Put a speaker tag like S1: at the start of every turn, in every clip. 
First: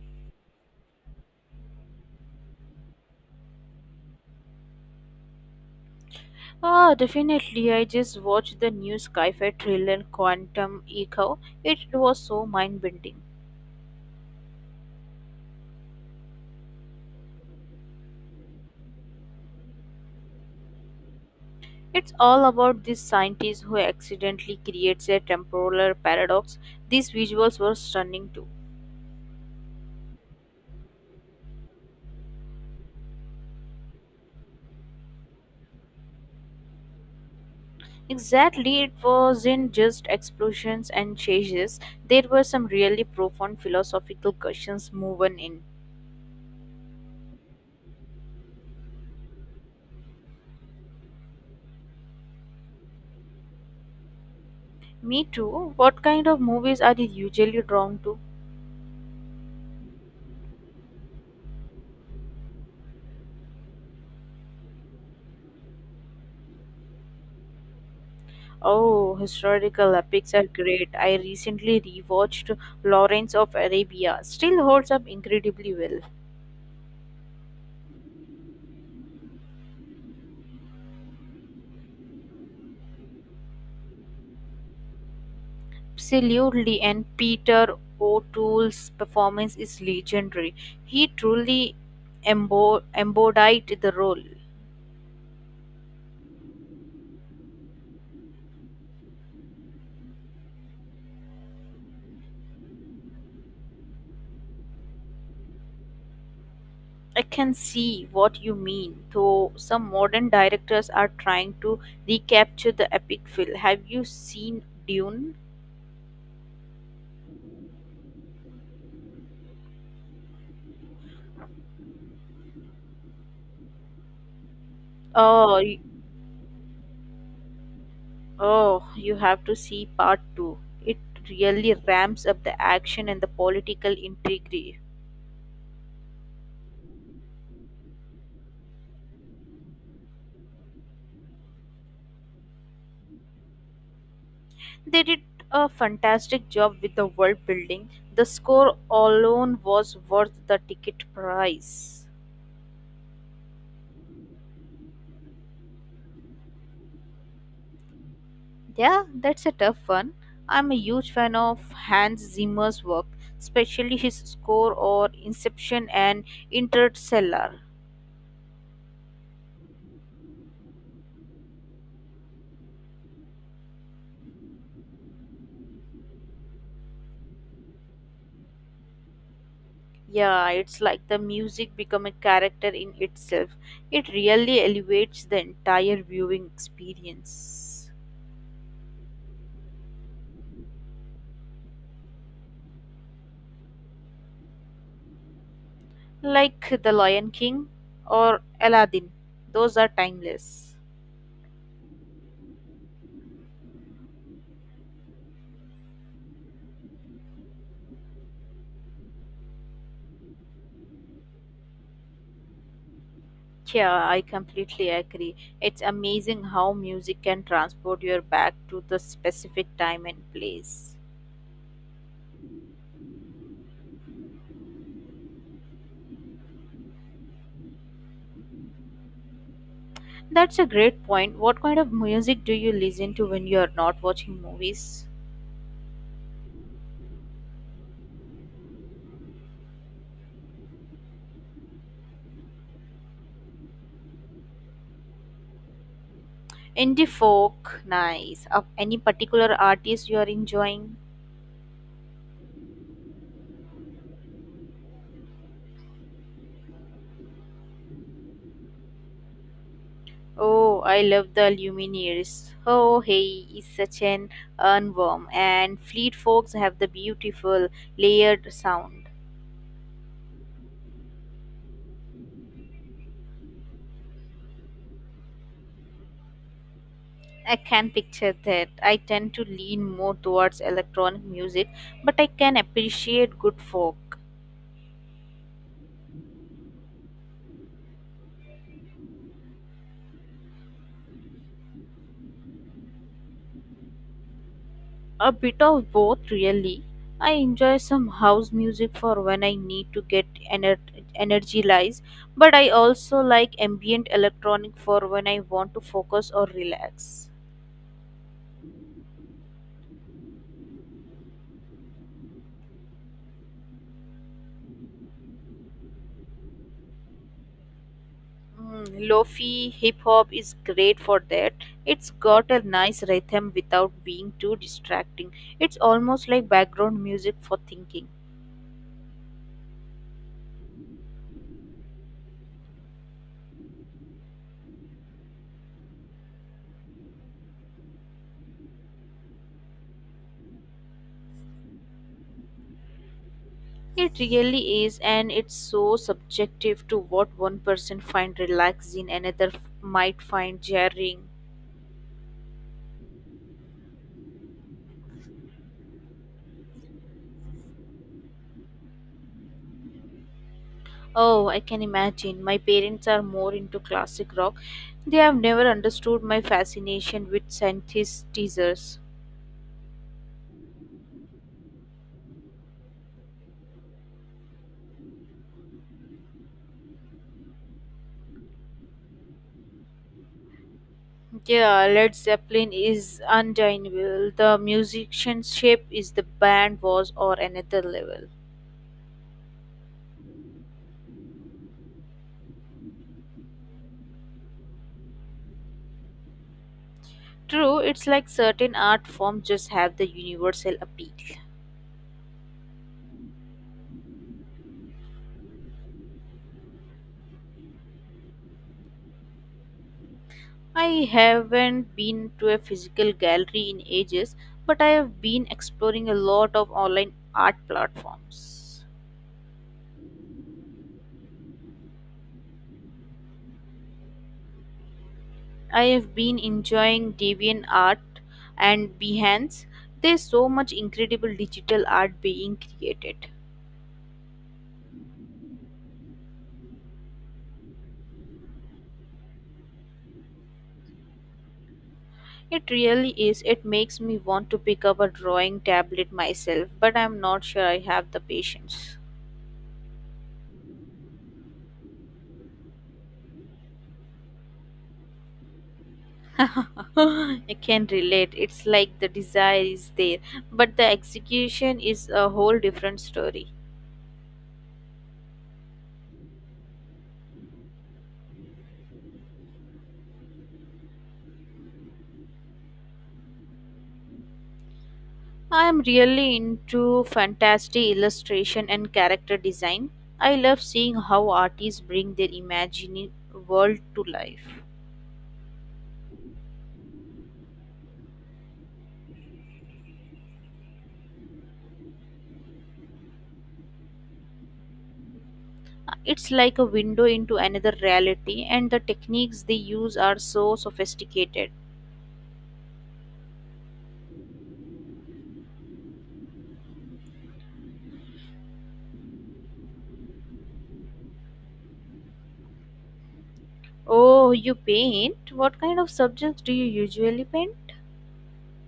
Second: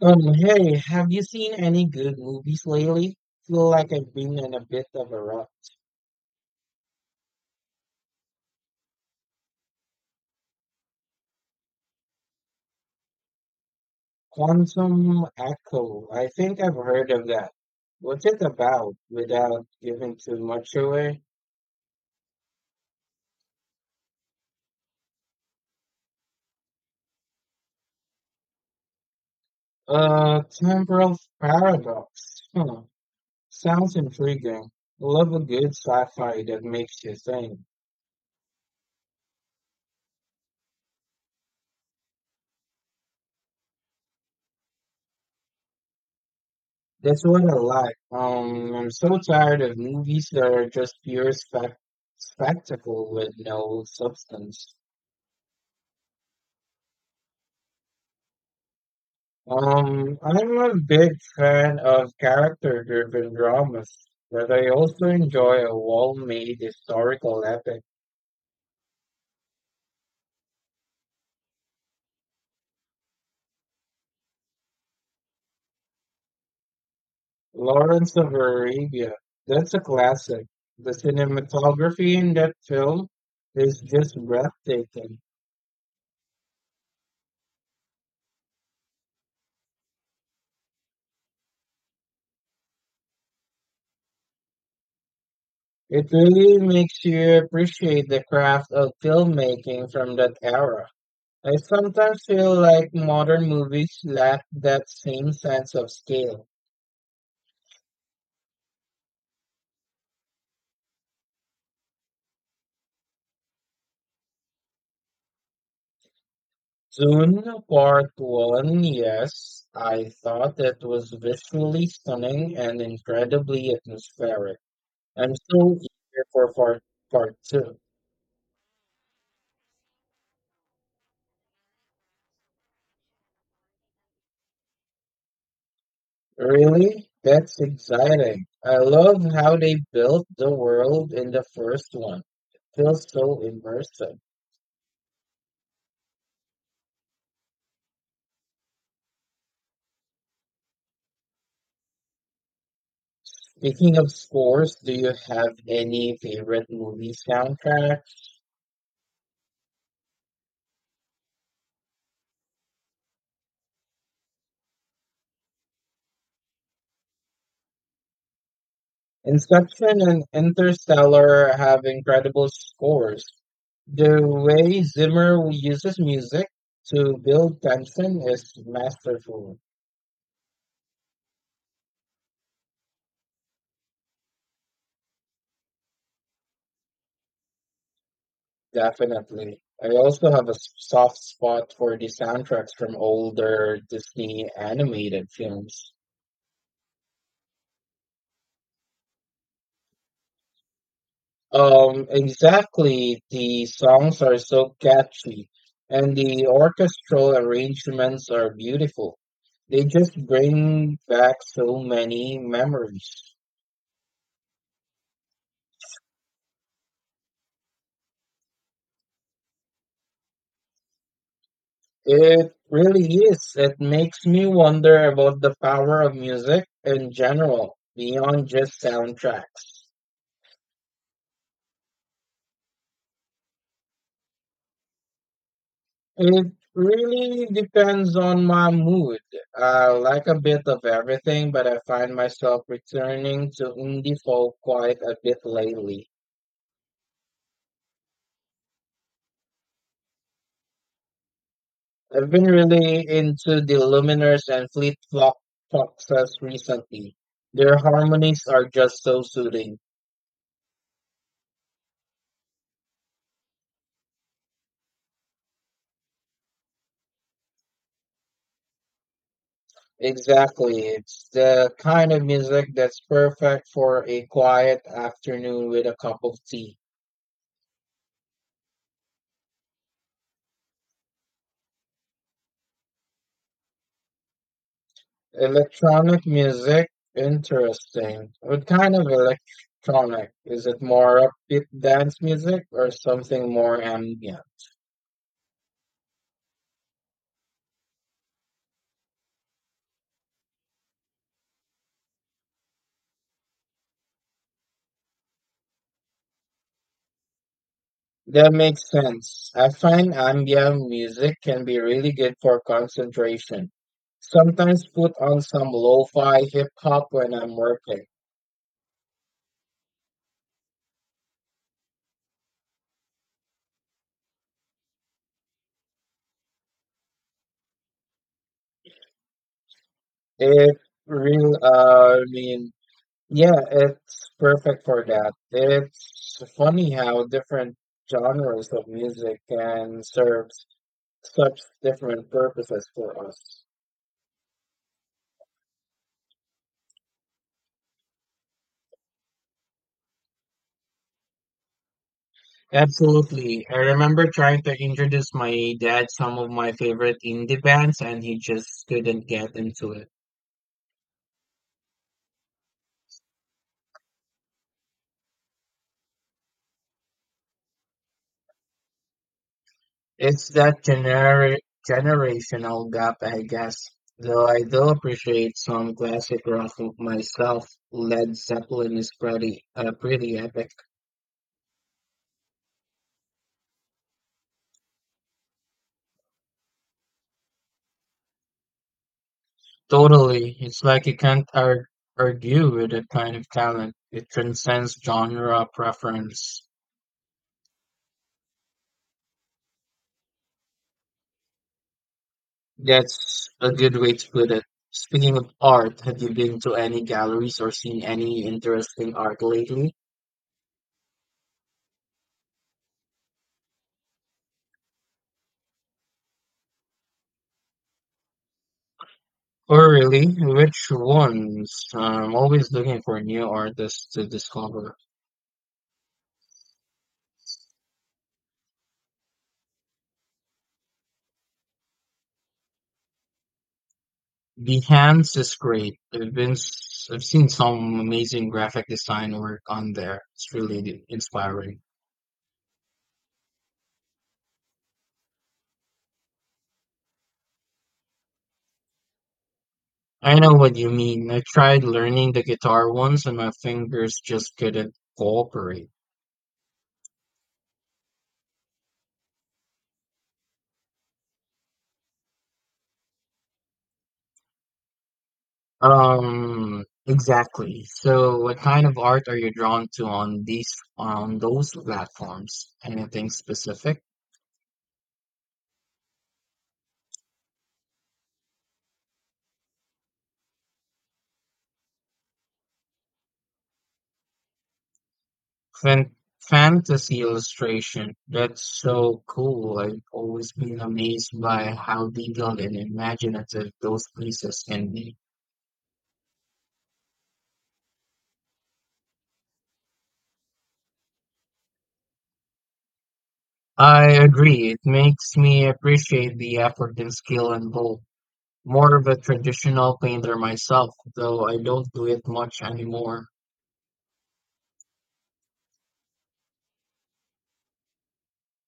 S1: Hey, have you seen any good movies lately? Feel like I've been in a bit of a rut.
S2: Ah, definitely. I just watched the new sci-fi thriller Quantum Echo. It was so mind-bending.
S1: Quantum Echo. I think I've heard of that. What's it about without giving too much away?
S2: It's all about this scientist who accidentally creates a temporal paradox. These visuals were stunning too.
S1: Temporal paradox. Huh. Sounds intriguing. Love a good sci-fi that makes you think.
S2: Exactly, it wasn't just explosions and chases. There were some really profound philosophical questions woven in.
S1: That's what I like. I'm so tired of movies that are just pure spec spectacle with no substance.
S2: Me too. What kind of movies are you usually drawn to?
S1: I'm a big fan of character-driven dramas, but I also enjoy a well-made historical epic.
S2: Oh, historical epics are great. I recently rewatched Lawrence of Arabia. Still holds up incredibly well.
S1: Lawrence of Arabia, that's a classic. The cinematography in that film is just breathtaking.
S2: Absolutely, and Peter O'Toole's performance is legendary. He truly embodied the role.
S1: It really makes you appreciate the craft of filmmaking from that era. I sometimes feel like modern movies lack that same sense of scale.
S2: I can see what you mean, though some modern directors are trying to recapture the epic feel. Have you seen Dune?
S1: Dune Part 1, yes, I thought it was visually stunning and incredibly atmospheric. I'm
S2: Oh,
S1: so eager for part 2.
S2: Oh, you have to see part two. It really ramps up the action and the political intrigue.
S1: Really? That's exciting. I love how they built the world in the first one. Feels so immersive.
S2: They did a fantastic job with the world building. The score alone was worth the ticket price.
S1: Speaking of scores, do you have any favorite movie soundtracks?
S2: Yeah, that's a tough one. I'm a huge fan of Hans Zimmer's work, especially his score or Inception and Interstellar.
S1: Inception and Interstellar have incredible scores. The way Zimmer uses music to build tension is masterful,
S2: Yeah, it's like the music become a character in itself. It really elevates the entire viewing experience.
S1: definitely. I also have a soft spot for the soundtracks from older Disney animated films.
S2: Like The Lion King or Aladdin. Those are timeless.
S1: Exactly, the songs are so catchy, and the orchestral arrangements are beautiful. They just bring back so many memories.
S2: Yeah, I completely agree. It's amazing how music can transport you back to the specific time and place.
S1: It really is. It makes me wonder about the power of music in general, beyond just soundtracks.
S2: That's a great point. What kind of music do you listen to when you are not watching movies?
S1: It really depends on my mood. I like a bit of everything, but I find myself returning to indie folk quite a bit lately.
S2: Indie folk, nice. Of any particular artist you are enjoying?
S1: I've been really into the Luminers and Foxes recently. Their harmonies are just so soothing.
S2: Oh, I love the Lumineers. Oh, hey, is such an earworm, and Fleet Foxes have the beautiful layered sound.
S1: Exactly. It's the kind of music that's perfect for a quiet afternoon with a cup of tea.
S2: I can picture that. I tend to lean more towards electronic music, but I can appreciate good folk.
S1: Electronic music, interesting. What kind of electronic? Is it more upbeat dance music or something more ambient?
S2: A bit of both, really. I enjoy some house music for when I need to get ener- energized, but I also like ambient electronic for when I want to focus or relax.
S1: That makes sense. I find ambient music can be really good for concentration. Sometimes put on some lo-fi hip hop when I'm working.
S2: Mm, Lofi hip hop is great for that. It's got a nice rhythm without being too distracting. It's almost like background music for thinking.
S1: It real, I mean, Yeah, it's perfect for that. It's funny how different genres of music can serve such different purposes for us.
S2: It really is, and it's so subjective to what one person finds relaxing, another might find jarring.
S1: Absolutely. I remember trying to introduce my dad some of my favorite indie bands, and he just couldn't get into it.
S2: Oh, I can imagine. My parents are more into classic rock. They have never understood my fascination with synthesizers.
S1: It's that generational gap, I guess. Though I do appreciate some classic rock myself, Led Zeppelin is pretty epic.
S2: Yeah, Led Zeppelin is undeniable. The musicianship is the band was or another level.
S1: Totally. It's like you can't ar- argue with that kind of talent. It transcends genre preference.
S2: True, it's like certain art forms just have the universal appeal.
S1: That's a good way to put it. Speaking of art, have you been to any galleries or seen any interesting art lately?
S2: I haven't been to a physical gallery in ages, but I have been exploring a lot of online art platforms.
S1: Oh, really, which ones? I'm always looking for new artists to discover.
S2: I have been enjoying DeviantArt and Behance. There's so much incredible digital art being created.
S1: Behance is great. I've seen some amazing graphic design work on there. It's really inspiring.
S2: It really is. It makes me want to pick up a drawing tablet myself, but I'm not sure I have the patience.
S1: I know what you mean. I tried learning the guitar once and my fingers just couldn't cooperate.
S2: I can relate. It's like the desire is there, but the execution is a whole different story.
S1: Exactly. So what kind of art are you drawn to on those platforms? Anything specific?
S2: I am really into fantasy illustration and character design. I love seeing how artists bring their imagined world to life.
S1: Fan Fantasy illustration. That's so cool. I've always been amazed by how detailed and imaginative those pieces can be.
S2: It's like a window into another reality, and the techniques they use are so sophisticated.
S1: I agree. It makes me appreciate the effort and skill involved. More of a traditional painter myself, though I don't do it much anymore.
S2: Oh, you paint? What kind of subjects do you usually paint?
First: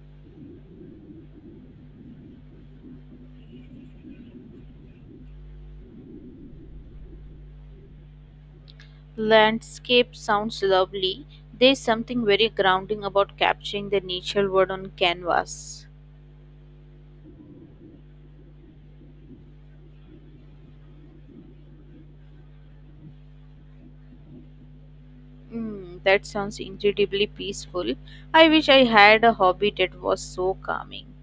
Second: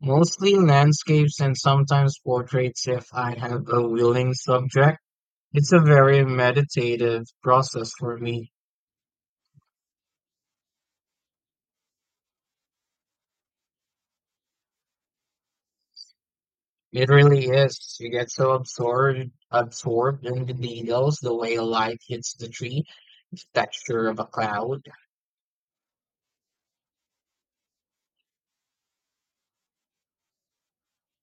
S1: Mostly landscapes and sometimes portraits if I have a willing subject. It's a very meditative process for me.
S2: Landscape sounds lovely. There's something very grounding about capturing the natural world on canvas.
S1: It really is. You get so absorbed in the details, the way a light hits the tree, the texture of a cloud.
S2: Mm, that sounds incredibly peaceful. I wish I had a hobby that was so calming.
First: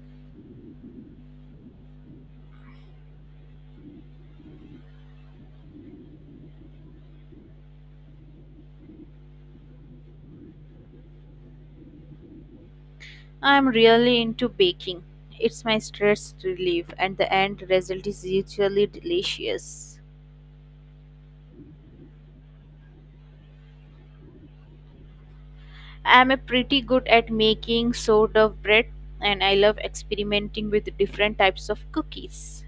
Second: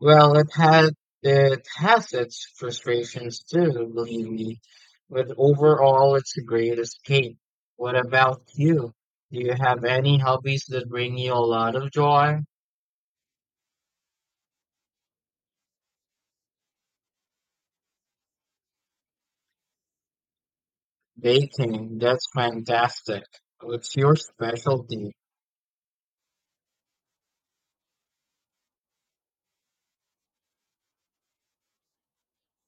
S1: Well, it has its frustrations too, believe me, but overall it's a great escape. What about you? Do you have any hobbies that bring you a lot of joy?
S2: I'm really into baking. It's my stress relief, and the end result is usually delicious.
S1: Baking, that's fantastic. What's your specialty?
S2: I'm a pretty good at making sourdough bread and I love experimenting with different types of cookies.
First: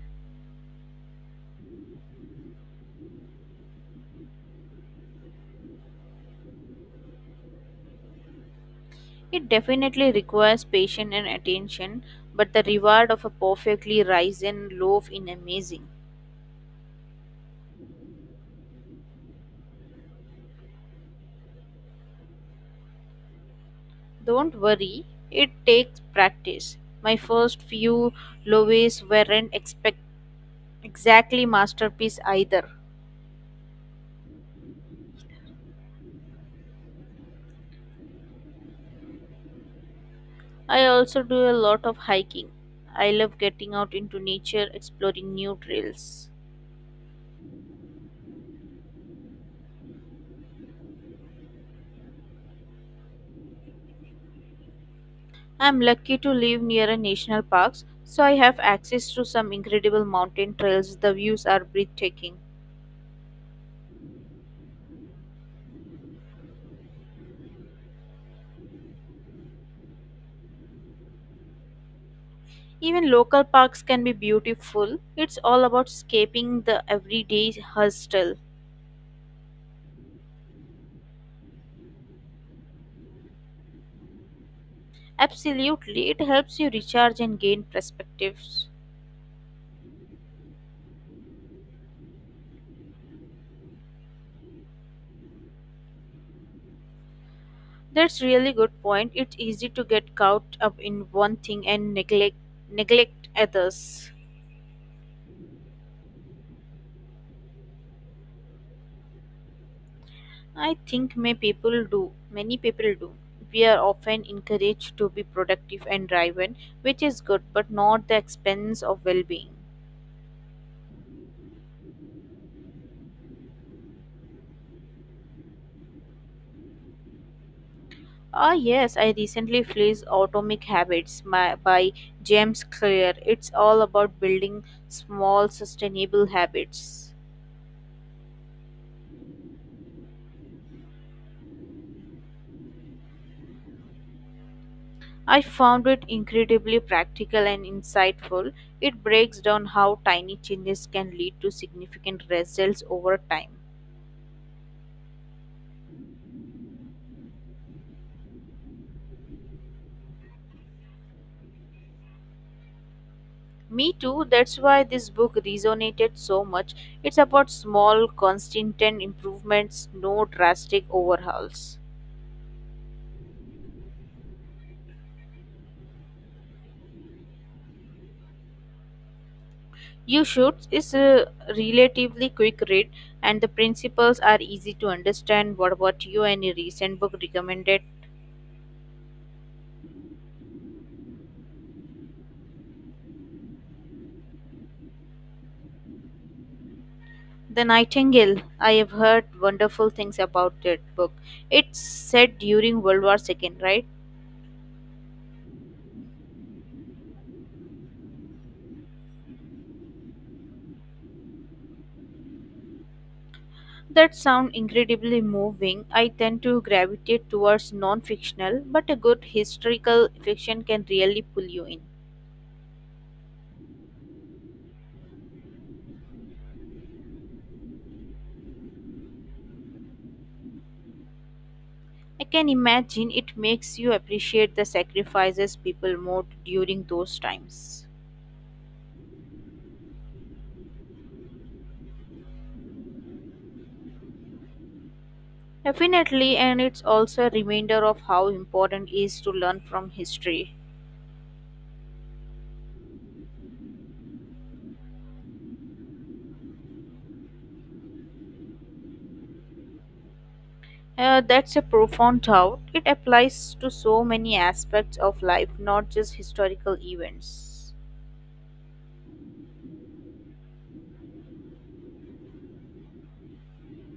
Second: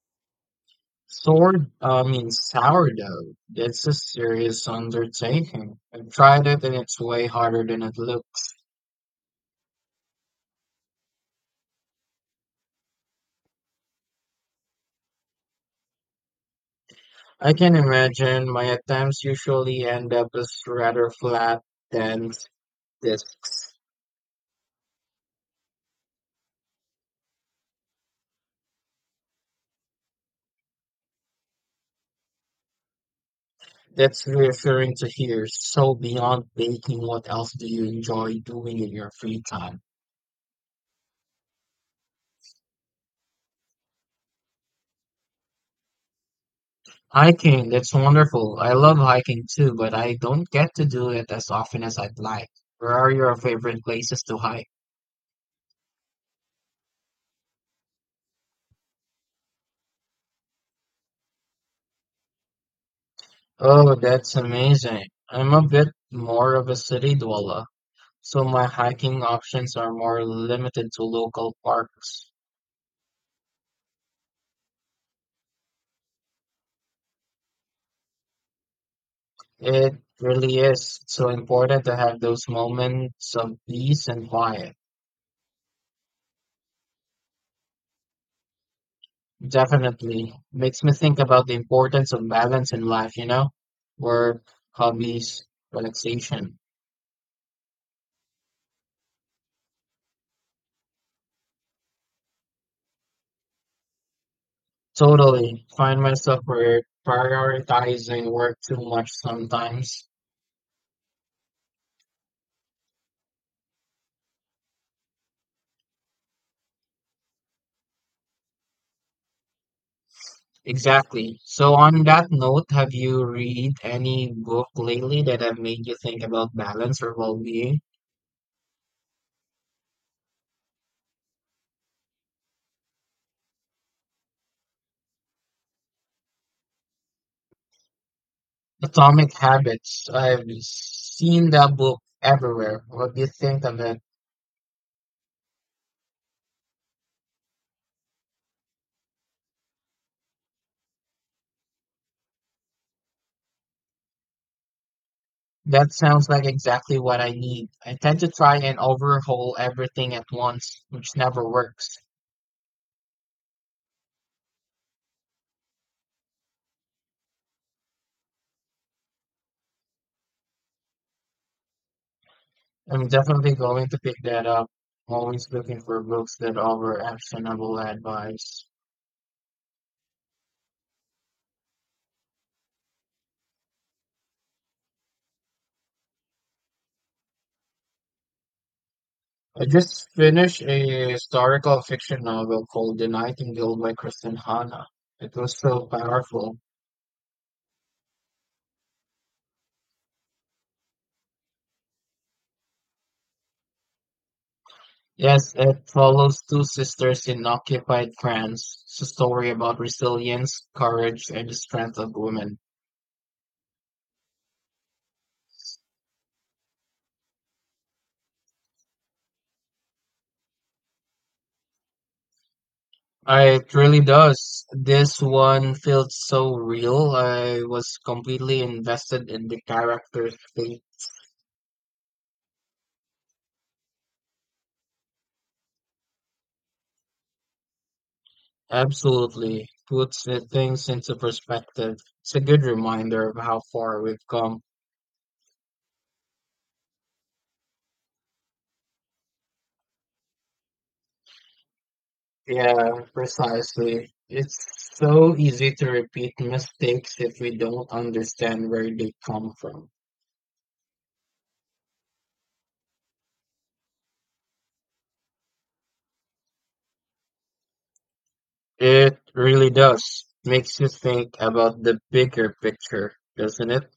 S1: Sword, I mean Sourdough. That's a serious undertaking. I've tried it and it's way harder than it looks.
S2: It definitely requires patience and attention, but the reward of a perfectly risen loaf is amazing.
S1: I can imagine my attempts usually end up as rather flat than That's
S2: Don't worry, it takes practice. My first few loaves weren't expect exactly masterpiece either.
S1: that's reassuring to hear. So beyond baking, what else do you enjoy doing in your free time?
S2: I also do a lot of hiking. I love getting out into nature, exploring new trails.
S1: Hiking, that's wonderful. I love hiking too, but I don't get to do it as often as I'd like. Where are your favorite places to hike?
S2: I'm lucky to live near a national park, so I have access to some incredible mountain trails. The views are breathtaking.
S1: Oh, that's amazing. I'm a bit more of a city dweller, so my hiking options are more limited to local parks.
S2: Even local parks can be beautiful. It's all about escaping the everyday hustle.
S1: It really is so important to have those moments of peace and quiet.
S2: Absolutely, it helps you recharge and gain perspectives.
S1: Definitely makes me think about the importance of balance in life, you know? Work, hobbies, relaxation.
S2: That's really good point. It's easy to get caught up in one thing and neglect others.
S1: Totally. Find myself prioritizing work too much sometimes.
S2: I think may people do. Many people do. We are often encouraged to be productive and driven, which is good, but not the expense of well-being.
S1: Exactly. So on that note, have you read any book lately that have made you think about balance or well-being?
S2: Ah, yes, I recently fleeced Atomic Habits by James Clear. It's all about building small, sustainable habits.
S1: Atomic Habits. I've seen that book everywhere. What do you think of it?
S2: I found it incredibly practical and insightful. It breaks down how tiny changes can lead to significant results over time.
S1: That sounds like exactly what I need. I tend to try and overhaul everything at once, which never works.
S2: Me too. That's why this book resonated so much. It's about small, constant improvements, no drastic overhauls.
S1: I'm definitely going to pick that up. I'm always looking for books that offer actionable advice.
S2: You should. It's a relatively quick read, and the principles are easy to understand. What about you? Any recent book recommended?
S1: I just finished a historical fiction novel called The Nightingale by Kristen Hanna. It was so powerful.
S2: The Nightingale. I have heard wonderful things about that book. It's set during World War II, right?
S1: Yes, it follows two sisters in occupied France. It's a story about resilience, courage, and the strength of women.
S2: That sound incredibly moving. I tend to gravitate towards non fictional, but a good historical fiction can really pull you in.
S1: It really does. This one felt so real. I was completely invested in the character's fate.
S2: I can imagine it makes you appreciate the sacrifices people made during those times.
S1: Absolutely puts the things into perspective. It's a good reminder of how far we've come.
S2: Definitely, and it's also a reminder of how important it is to learn from history.
S1: Yeah, precisely. It's so easy to repeat mistakes if we don't understand where they come from.
S2: That's a profound thought. It applies to so many aspects of life, not just historical events.
S1: It really does. Makes you think about the bigger picture, doesn't it?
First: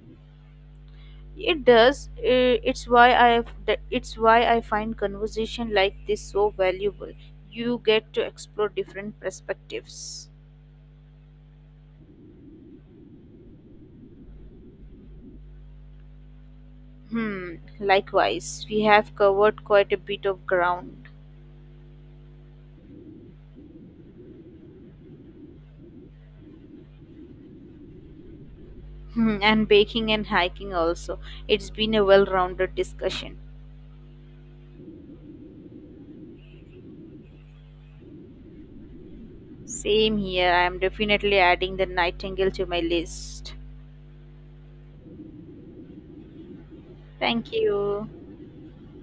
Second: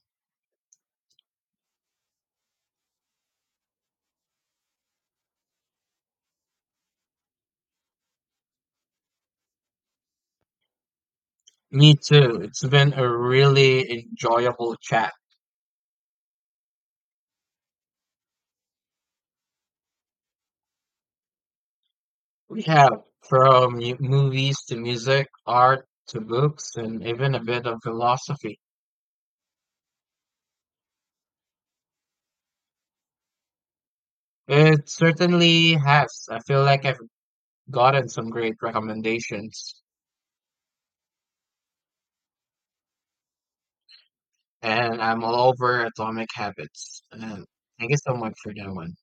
S2: It does. It's why I find conversation like this so valuable. You get to explore different perspectives.
S1: Me too. It's been a really enjoyable chat.
S2: Hmm. Likewise, we have covered quite a bit of ground.
S1: We have from movies to music, art to books, and even a bit of philosophy.
S2: Hmm, and baking and hiking also. It's been a well-rounded discussion.
S1: It certainly has. I feel like I've gotten some great recommendations,
S2: Same here. I am definitely adding the nightingale to my list.
S1: and I'm all over Atomic Habits. And
S2: Thank
S1: thank you
S2: you.
S1: so much for that one.